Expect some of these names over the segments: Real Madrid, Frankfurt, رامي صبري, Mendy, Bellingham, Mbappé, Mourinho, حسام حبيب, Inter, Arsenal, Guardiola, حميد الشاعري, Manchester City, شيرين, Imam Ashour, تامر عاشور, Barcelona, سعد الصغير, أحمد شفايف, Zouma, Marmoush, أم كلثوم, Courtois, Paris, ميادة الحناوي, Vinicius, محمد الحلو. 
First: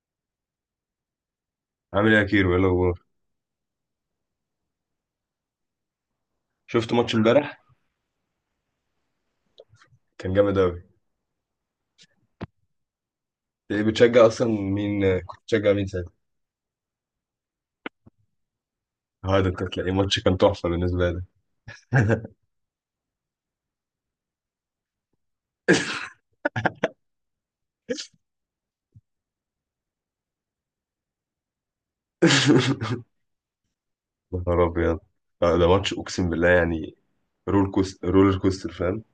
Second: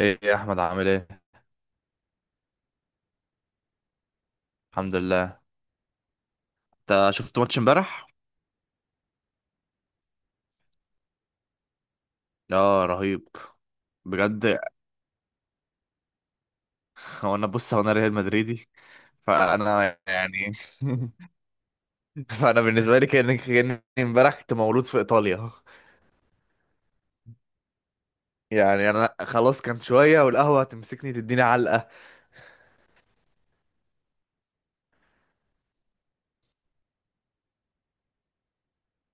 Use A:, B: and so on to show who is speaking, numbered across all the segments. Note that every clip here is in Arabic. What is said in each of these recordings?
A: ايه يا احمد، عامل ايه؟
B: عامل ايه يا كيرو؟ ايه الاخبار؟
A: الحمد لله.
B: شفت
A: انت
B: ماتش
A: شفت
B: امبارح؟
A: ماتش امبارح؟
B: كان جامد اوي.
A: اه رهيب.
B: ايه بتشجع اصلا؟
A: بجد.
B: مين كنت بتشجع مين ساعتها؟
A: هو انا ريال مدريدي.
B: هذا انت تلاقي
A: فانا
B: ماتش كان
A: يعني
B: تحفه بالنسبه لك.
A: فانا بالنسبه لي كاني امبارح كنت مولود في ايطاليا. يعني انا خلاص كان شويه والقهوه هتمسكني تديني علقه.
B: يا نهار ابيض. ده ماتش اقسم بالله يعني. رولر كوستر فاهم.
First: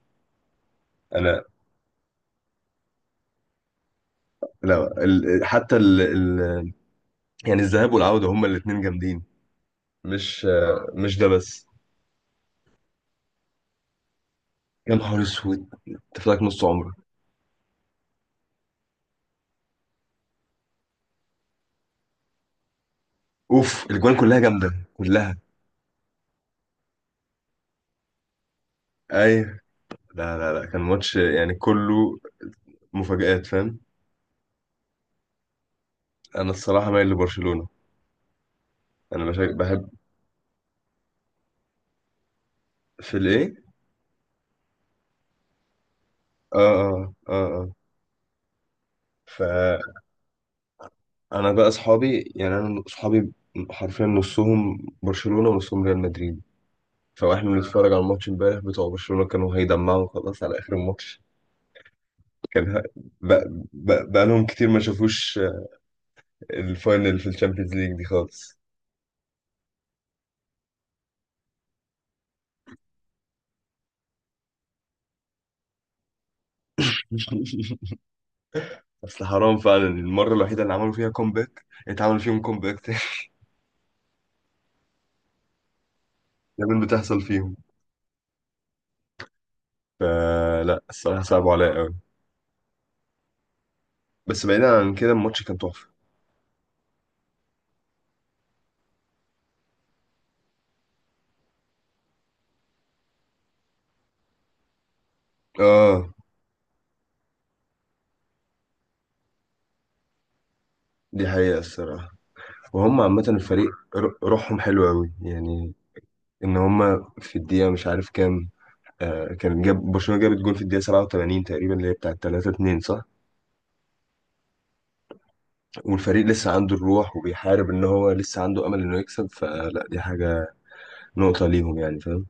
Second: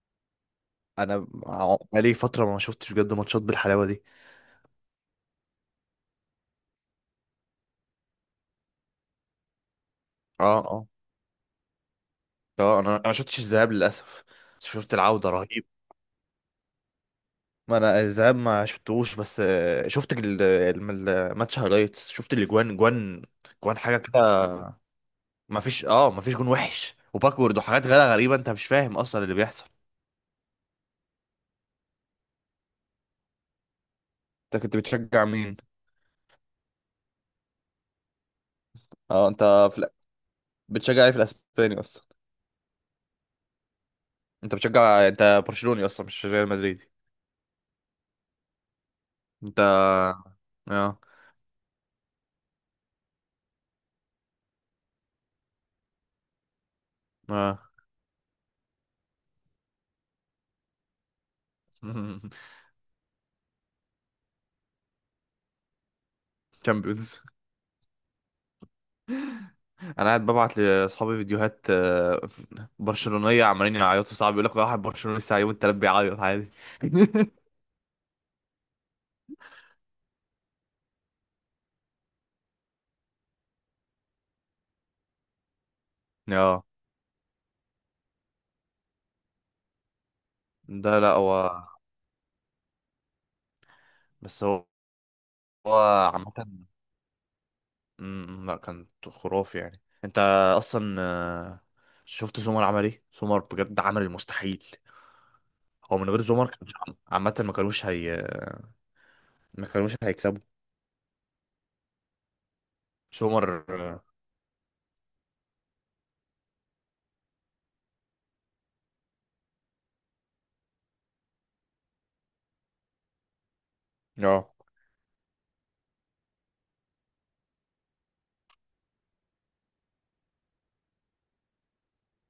A: انا
B: انا
A: بقالي فتره ما شفتش بجد ماتشات بالحلاوه دي.
B: لا ال... حتى ال... ال... يعني الذهاب والعوده هما الاثنين جامدين. مش
A: اه اه
B: مش ده بس.
A: اه. انا ما شفتش الذهاب للاسف. بس
B: يا
A: شفت
B: نهار
A: العوده
B: اسود،
A: رهيبه.
B: انت فاكر نص عمرك.
A: ما انا الذهاب ما شفتهوش، بس شفت الماتش هايلايتس، شفت الاجوان جوان. جوان
B: اوف،
A: حاجه
B: الاجوان
A: كده.
B: كلها جامده كلها.
A: ما فيش ما فيش جون وحش وباكورد وحاجات غير غريبه، انت مش فاهم اصلا اللي
B: ايوه.
A: بيحصل.
B: لا لا لا، كان ماتش يعني كله مفاجآت فاهم.
A: انت كنت بتشجع مين؟
B: انا الصراحه مايل لبرشلونه. انا
A: اه انت. في... الأ-
B: بحب.
A: بتشجع ايه في الاسباني اصلا؟
B: في الايه؟
A: انت برشلوني اصلا مش ريال
B: اه
A: مدريدي؟
B: اه اه اه.
A: انت اه
B: فانا بقى اصحابي يعني انا اصحابي حرفيا، نصهم برشلونه ونصهم ريال مدريد. فاحنا
A: اه.
B: بنتفرج على الماتش امبارح، بتوع برشلونه كانوا هيدمعوا خلاص على اخر الماتش. كان ه- بقى, بقى لهم كتير ما شافوش
A: تشامبيونز.
B: الفاينل في الشامبيونز ليج دي خالص.
A: انا قاعد ببعت لاصحابي فيديوهات برشلونيه عمالين يعيطوا، صعب. يقول لك واحد برشلوني لسه يوم التلات بيعيط عادي.
B: اصل حرام فعلا، المره الوحيده اللي عملوا فيها كومباك اتعمل فيهم كومباك تاني.
A: اه.
B: دايما بتحصل فيهم. فلا
A: ده لا
B: الصراحه
A: هو
B: صعبوا عليا قوي.
A: بس
B: بس
A: هو
B: بعيدا عن كده الماتش كان
A: هو
B: تحفة.
A: عامة، لا كان خرافي يعني، انت اصلا شفت زومر عمل ايه؟ زومر بجد عمل المستحيل. هو من
B: اه
A: غير زومر كان، عامة، ما كانوش ما كانوش هيكسبوا.
B: دي حقيقة الصراحة. وهم عامة
A: زومر
B: الفريق
A: اه.
B: روحهم حلوة أوي يعني. إن هم في الدقيقة مش عارف كام، آه كان جاب برشلونة جابت جول في الدقيقة 87 تقريبا، اللي هي بتاعة 3-2، صح؟
A: آه.
B: والفريق لسه عنده الروح وبيحارب، إن هو لسه عنده أمل إنه يكسب، فلا دي حاجة، نقطة ليهم يعني فاهم؟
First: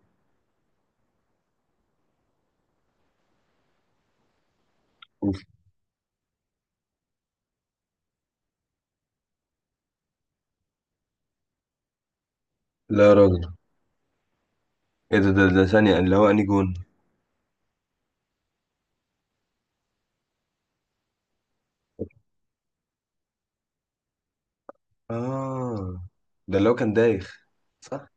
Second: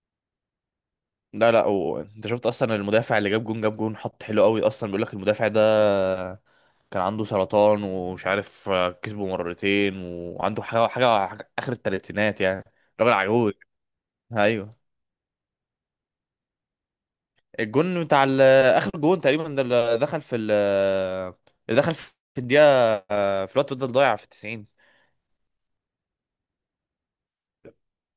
A: لا لا انت شفت اصلا المدافع اللي جاب جون حط حلو قوي اصلا؟ بيقول لك المدافع ده كان عنده سرطان ومش عارف كسبه مرتين، وعنده حاجة اخر التلاتينات يعني.
B: لا
A: راجل
B: يا راجل.
A: عجوز. ايوه.
B: إيه ده ثانية، اللي هو أنهي جون؟
A: الجون اخر جون تقريبا، ده اللي دخل في الدقيقه في الوقت بدل ضايع في 90.
B: آه، ده اللي هو كان دايخ صح؟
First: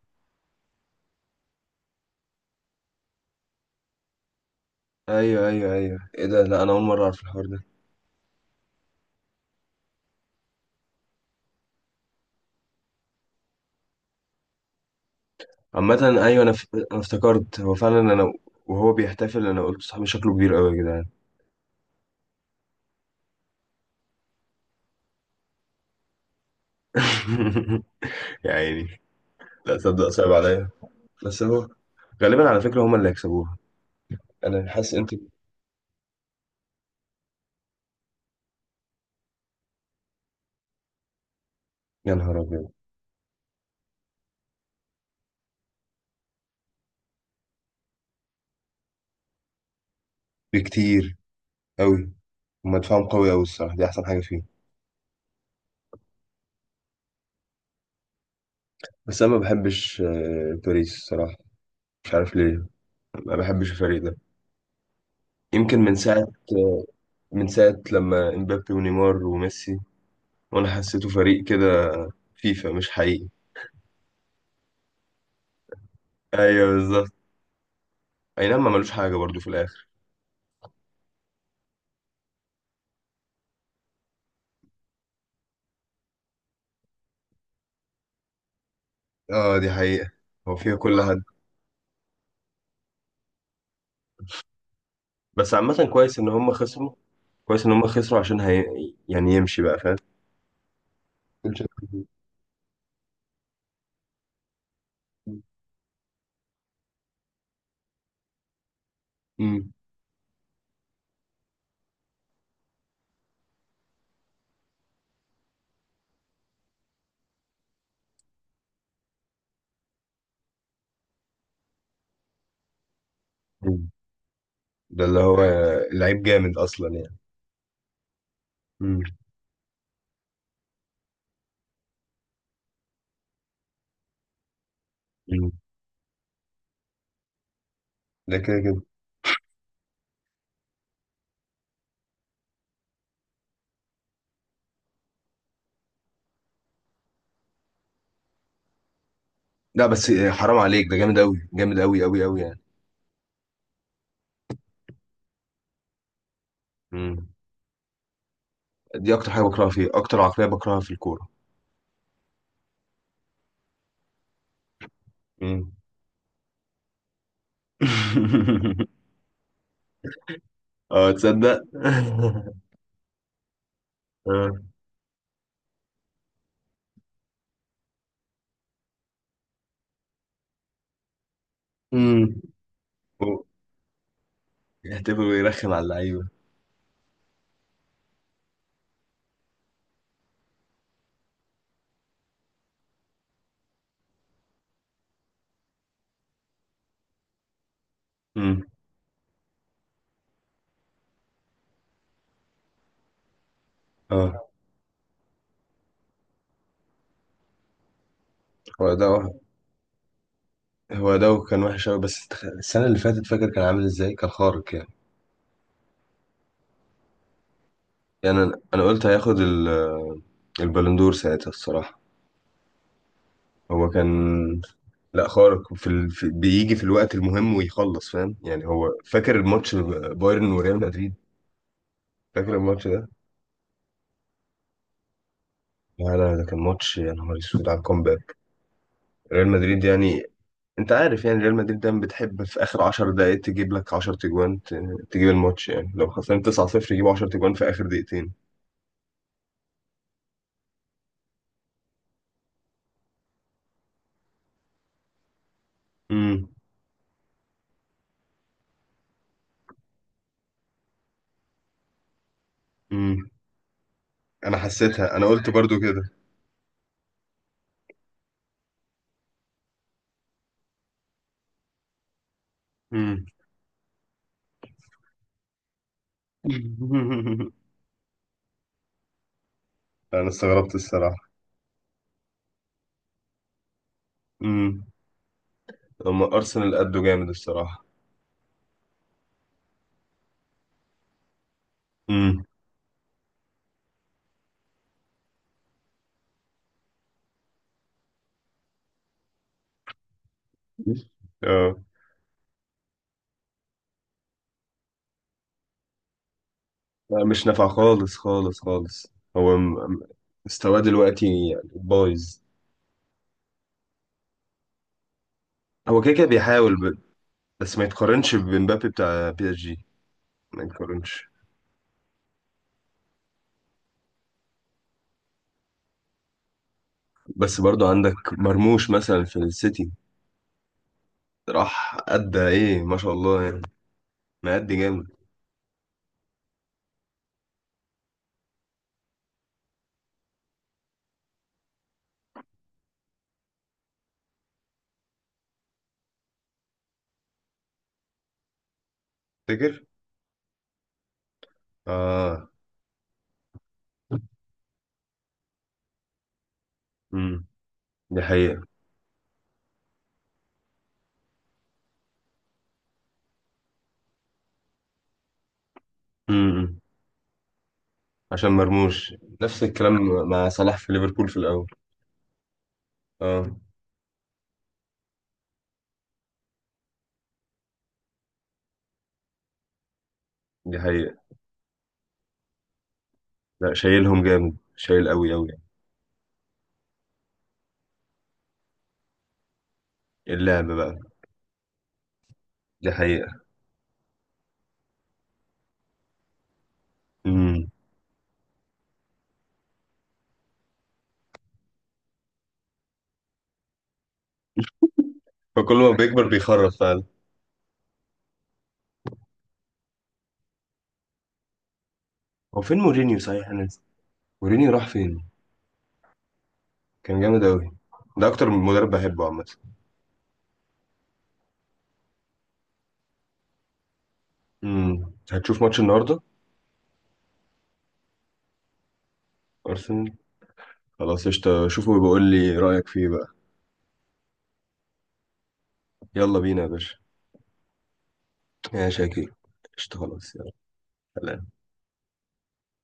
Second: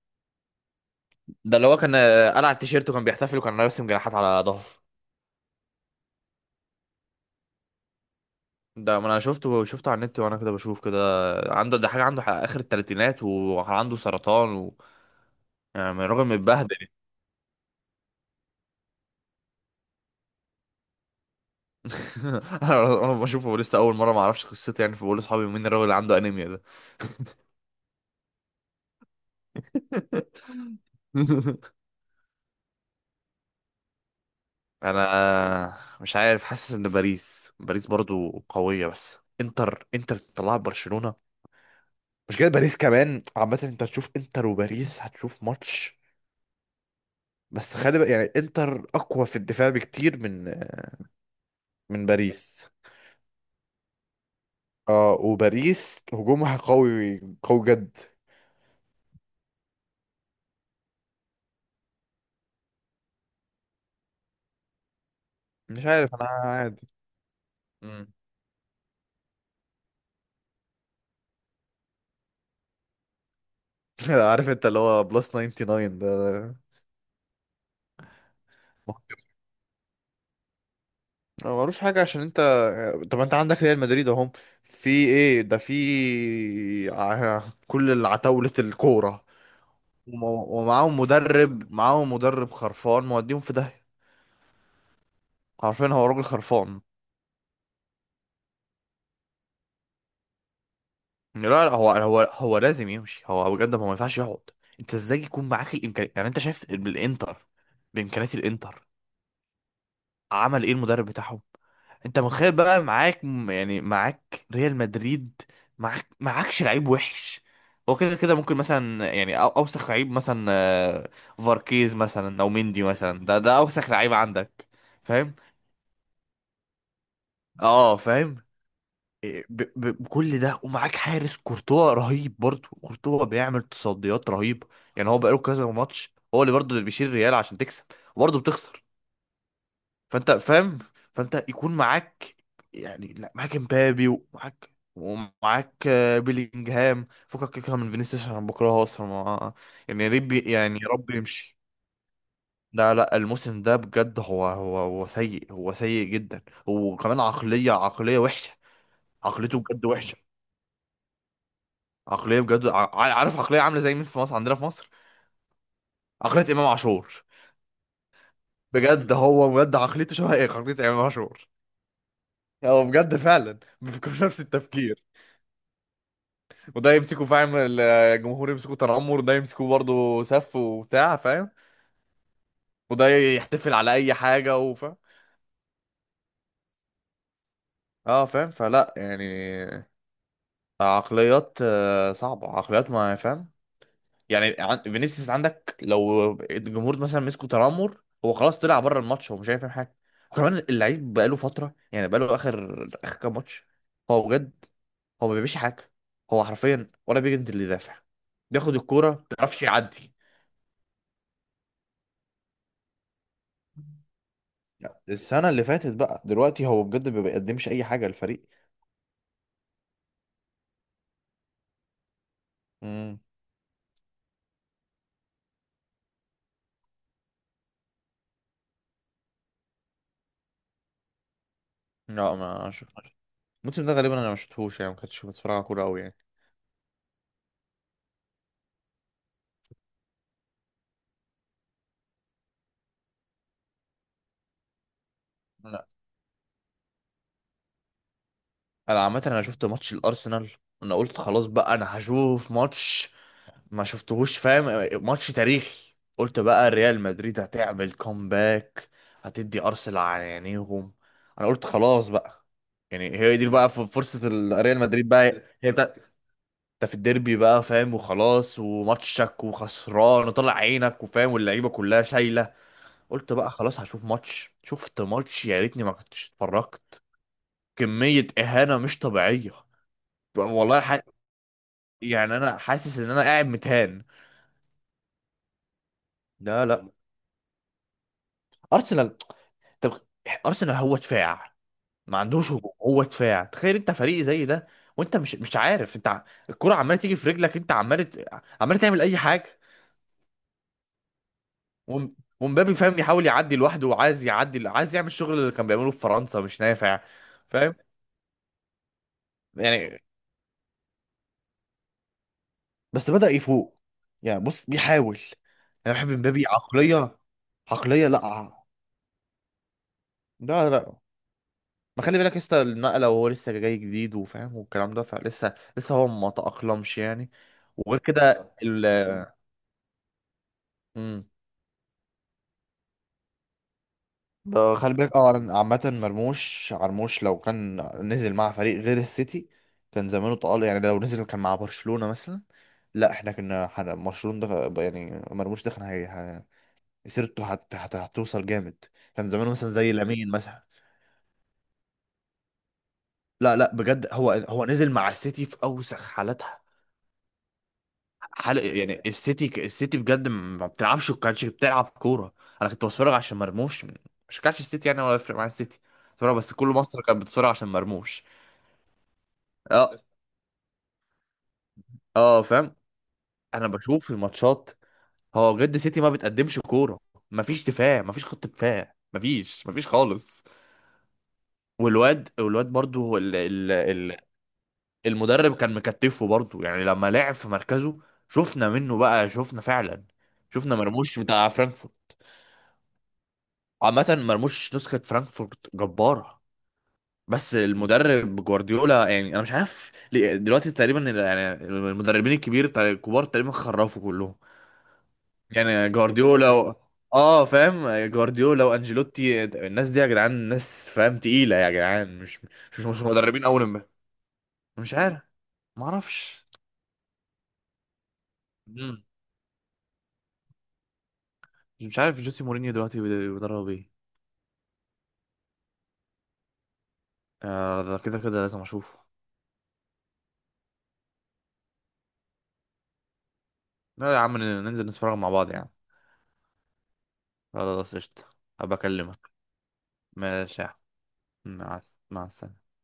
A: ده اللي هو كان قلع التيشيرت وكان بيحتفل وكان راسم جناحات على ظهره.
B: أيوه أيوه أيوه، إيه ده؟ لا أنا أول مرة أعرف الحوار ده.
A: ده ما انا شفته، شفته على النت وانا كده بشوف كده عنده، ده حاجه عنده اخر الثلاثينات وعنده سرطان و... يعني
B: عامة.
A: الراجل
B: أيوة،
A: متبهدل.
B: أنا افتكرت هو فعلا، أنا وهو بيحتفل أنا قلت صاحبي شكله كبير أوي يا جدعان.
A: انا بشوفه لسه اول مره، ما اعرفش قصته يعني، فبقول لاصحابي مين الراجل اللي عنده انيميا ده.
B: يا عيني، لا تصدق صعب عليا. بس هو غالبا على فكرة هما اللي هيكسبوها، أنا حاسس. أنت؟
A: انا مش عارف، حاسس ان باريس برضو قوية، بس انتر تطلع برشلونة.
B: يا
A: مش
B: نهار
A: كده؟
B: أبيض.
A: باريس كمان، عامة انت هتشوف انتر وباريس هتشوف ماتش. بس خلي بقى، يعني انتر اقوى في الدفاع بكتير من
B: بكتير
A: من
B: أوي.
A: باريس.
B: هما دفاعهم قوي أوي الصراحة، دي أحسن حاجة فيه.
A: اه وباريس هجومها قوي قوي جد.
B: بس أنا ما بحبش باريس الصراحة. مش عارف ليه. ما بحبش الفريق ده. يمكن
A: مش
B: من
A: عارف، انا
B: ساعة
A: عادي.
B: من ساعة
A: مم.
B: لما امبابي ونيمار وميسي، وأنا حسيته فريق كده، فيفا مش حقيقي.
A: عارف انت اللي هو بلس 99 ده؟
B: ايوه. اي نعم، ما ملوش حاجة برضو في الاخر.
A: ما ملوش حاجة عشان انت، طب انت عندك ريال مدريد، اهم في ايه ده؟ كل العتاولة الكورة،
B: اه دي حقيقة. هو فيها
A: ومعاهم
B: كل حد.
A: مدرب خرفان موديهم في داهية.
B: بس عامة
A: عارفين، هو
B: كويس
A: راجل
B: ان هم
A: خرفان.
B: خسروا. كويس ان هم خسروا عشان هي... يعني يمشي بقى فاهم.
A: لا
B: يمشي.
A: لا هو لازم يمشي، هو بجد، هو ما ينفعش يقعد. انت ازاي يكون معاك الامكانيات، يعني انت شايف بالانتر، بامكانيات الانتر،
B: مم.
A: عمل ايه المدرب بتاعهم؟ انت متخيل بقى معاك يعني معاك ريال مدريد؟ معاكش لعيب وحش. هو كده كده، ممكن مثلا يعني اوسخ لعيب مثلا فاركيز مثلا او مندي مثلا، ده
B: مم.
A: اوسخ لعيب عندك.
B: ده اللي
A: فاهم؟
B: هو لعيب جامد اصلا يعني.
A: اه فاهم.
B: مم.
A: بكل ده، ومعاك حارس كورتوا رهيب برضه. كورتوا بيعمل تصديات رهيبة، يعني هو بقاله
B: مم.
A: كذا ماتش هو اللي برضه اللي بيشيل الريال عشان تكسب،
B: ده
A: وبرضه
B: كده كده.
A: بتخسر. فانت فاهم. فانت يكون معاك، يعني لا، معاك امبابي، ومعاك ومعاك بيلينجهام، فكك كده من فينيسيوس عشان أنا بكرهه اصلا ما.
B: لا
A: يعني يا
B: بس
A: رب،
B: حرام
A: يعني
B: عليك،
A: يا
B: ده
A: رب
B: جامد قوي
A: يمشي.
B: جامد قوي قوي قوي يعني.
A: لا لا الموسم ده بجد، هو سيء، هو سيء جدا، وكمان
B: مم.
A: عقلية وحشة.
B: دي اكتر حاجة
A: عقليته
B: بكرهها
A: بجد
B: فيه،
A: وحشة.
B: اكتر عقلية بكرهها في الكورة.
A: عقلية بجد، عارف عقلية عاملة زي مين في مصر؟ عندنا في مصر
B: مم.
A: عقلية إمام عاشور. بجد، هو بجد عقليته شبه ايه؟ عقلية إمام
B: اه،
A: عاشور.
B: تصدق.
A: هو بجد فعلا بيفكر نفس
B: اه.
A: التفكير. وده يمسكوا فاهم الجمهور يمسكوا تنمر، وده يمسكوا برضه سف وبتاع فاهم،
B: امم
A: وده يحتفل على اي حاجه وفاهم.
B: يحتفل ويرخم على اللعيبة.
A: اه فاهم. فلا يعني عقليات صعبه، عقليات ما فاهم. يعني فينيسيوس عندك، لو الجمهور مثلا مسكوا تنمر، هو خلاص
B: مم.
A: طلع بره الماتش، هو مش هيفهم حاجه. وكمان اللعيب بقاله فتره يعني، بقاله اخر كام ماتش هو
B: اه.
A: بجد هو ما بيعملش حاجه. هو حرفيا ولا بيجند اللي يدافع، بياخد
B: هو ده
A: الكوره ما
B: وح-
A: بيعرفش يعدي.
B: هو ده كان وحش قوي، بس السنة اللي فاتت فاكر كان عامل ازاي؟ كان خارق يعني.
A: السنة اللي فاتت بقى، دلوقتي هو بجد ما بيقدمش أي حاجة
B: يعني
A: للفريق.
B: انا قلت هياخد البالندور ساعتها الصراحة.
A: امم.
B: هو كان. لا خارق، بيجي في الوقت المهم ويخلص فاهم يعني. هو فاكر الماتش بايرن وريال مدريد؟
A: لا
B: فاكر
A: ما
B: الماتش ده؟
A: شفتش. الموسم ده غالبا انا ما شفتهوش يعني، ما كنتش بتفرج على كوره قوي يعني.
B: لا لا، ده كان ماتش يا نهار اسود على الكومباك. ريال مدريد يعني، انت عارف يعني، ريال مدريد دايما بتحب في اخر 10 دقائق تجيب لك 10 تجوان، تجيب الماتش
A: لا
B: يعني. لو خسران 9-0 يجيبوا 10 تجوان في اخر دقيقتين.
A: انا عامه انا شفت ماتش الارسنال، انا قلت خلاص بقى انا هشوف ماتش ما شفتهوش فاهم، ماتش تاريخي، قلت
B: امم
A: بقى ريال مدريد هتعمل كومباك، هتدي ارسنال على عينيهم، انا قلت خلاص بقى، يعني
B: امم
A: هي دي بقى فرصه
B: انا
A: ريال مدريد
B: حسيتها، انا
A: بقى،
B: قلت
A: هي
B: برضو كده.
A: انت في الديربي بقى فاهم، وخلاص، وماتشك، وخسران، وطلع عينك، وفاهم، واللعيبه كلها شايله،
B: امم
A: قلت بقى خلاص هشوف ماتش. شفت ماتش يا ريتني ما كنتش اتفرجت. كميه اهانه مش طبيعيه.
B: انا استغربت
A: والله ح...
B: الصراحه.
A: يعني انا حاسس ان انا قاعد متهان.
B: امم هما
A: لا
B: ارسنال
A: لا
B: قدوا جامد الصراحه.
A: ارسنال، طب ارسنال هو دفاع، ما
B: امم
A: عندوش هجوم، هو دفاع، تخيل انت فريق زي ده، وانت مش عارف انت الكرة عماله تيجي في رجلك، انت عمال عمال تعمل اي حاجه.
B: اه.
A: ومبابي فاهم يحاول يعدي لوحده، وعايز يعدي، عايز يعمل الشغل اللي كان بيعمله في فرنسا، مش نافع.
B: لا مش نافع
A: فاهم
B: خالص خالص خالص. هو
A: يعني.
B: مستواه دلوقتي يعني بايظ.
A: بس بدأ يفوق، يعني بص بيحاول. انا
B: هو
A: بحب
B: كده كده
A: مبابي
B: بيحاول
A: عقلية.
B: بس ما
A: عقلية لا
B: يتقارنش بمبابي بتاع بي اس جي. ما
A: لا لا
B: يتقارنش.
A: ما خلي بالك لسه النقلة، وهو لسه جاي جديد وفاهم والكلام ده، فلسه هو ما تأقلمش يعني.
B: بس برضو
A: وغير
B: عندك
A: كده ال
B: مرموش مثلا في السيتي،
A: مم.
B: راح أدى إيه ما شاء الله يعني، مأدي
A: ده خلي
B: جامد.
A: بالك، اه أنا عامة مرموش، مرموش لو كان نزل مع فريق غير السيتي كان زمانه طال، يعني لو نزل كان مع برشلونة مثلا، لا احنا كنا برشلونة ده، يعني مرموش ده كان سيرته هتوصل جامد. كان زمانه مثلا
B: فاكر؟
A: زي لامين مثلا.
B: آه.
A: لا لا بجد، هو هو نزل مع السيتي في اوسخ حالاتها،
B: امم دي
A: حال
B: حقيقة.
A: يعني. السيتي بجد ما بتلعبش، وكانتش بتلعب كورة. انا كنت بتفرج عشان مرموش، مش كانش السيتي يعني، ولا يفرق مع السيتي، بتفرج بس. كل
B: امم
A: مصر كانت بتتفرج عشان مرموش.
B: عشان مرموش، نفس الكلام
A: اه.
B: مع صلاح في ليفربول في الاول.
A: اه فاهم.
B: اه.
A: انا بشوف في الماتشات، هو بجد سيتي ما بتقدمش كوره. ما فيش دفاع، ما فيش خط دفاع، ما فيش ما فيش خالص.
B: دي حقيقة.
A: والواد برضو هو ال... ال...
B: لا
A: ال...
B: شايلهم جامد، شايل قوي قوي
A: المدرب
B: يعني.
A: كان مكتفه برضو يعني، لما لعب في مركزه شفنا منه بقى، شفنا فعلا،
B: اللعب
A: شفنا
B: بقى.
A: مرموش بتاع فرانكفورت.
B: دي حقيقة.
A: عامة مرموش نسخة فرانكفورت جبارة. بس
B: امم
A: المدرب جوارديولا، يعني انا مش عارف دلوقتي تقريبا يعني المدربين الكبار تقريبا خرفوا كلهم،
B: فكل ما
A: يعني
B: بيكبر
A: جوارديولا و...
B: بيخرف فعلا.
A: اه فاهم، جوارديولا وانجيلوتي، الناس دي يا جدعان ناس فاهم تقيله يا جدعان،
B: هو فين
A: مش
B: مورينيو
A: مدربين
B: صحيح؟
A: اول
B: انا نسيت.
A: امبارح.
B: مورينيو راح
A: مش
B: فين؟
A: عارف. ما اعرفش.
B: كان جامد قوي، ده اكتر مدرب
A: مم.
B: بحبه عامة.
A: مش عارف جوسي مورينيو دلوقتي بيدرب ايه.
B: هتشوف ماتش النهاردة؟
A: آه، ده كده كده لازم اشوفه.
B: ارسنال. خلاص قشطة، شوفه وبقول لي رأيك فيه بقى.
A: لا يا عم، ننزل نتفرج مع بعض يعني.
B: يلا بينا يا باشا.
A: خلاص قشطة، هبقى
B: يا شاكي،
A: اكلمك.
B: قشطة خلاص يلا.
A: ماشي يا عم.
B: سلام.
A: مع السلامه.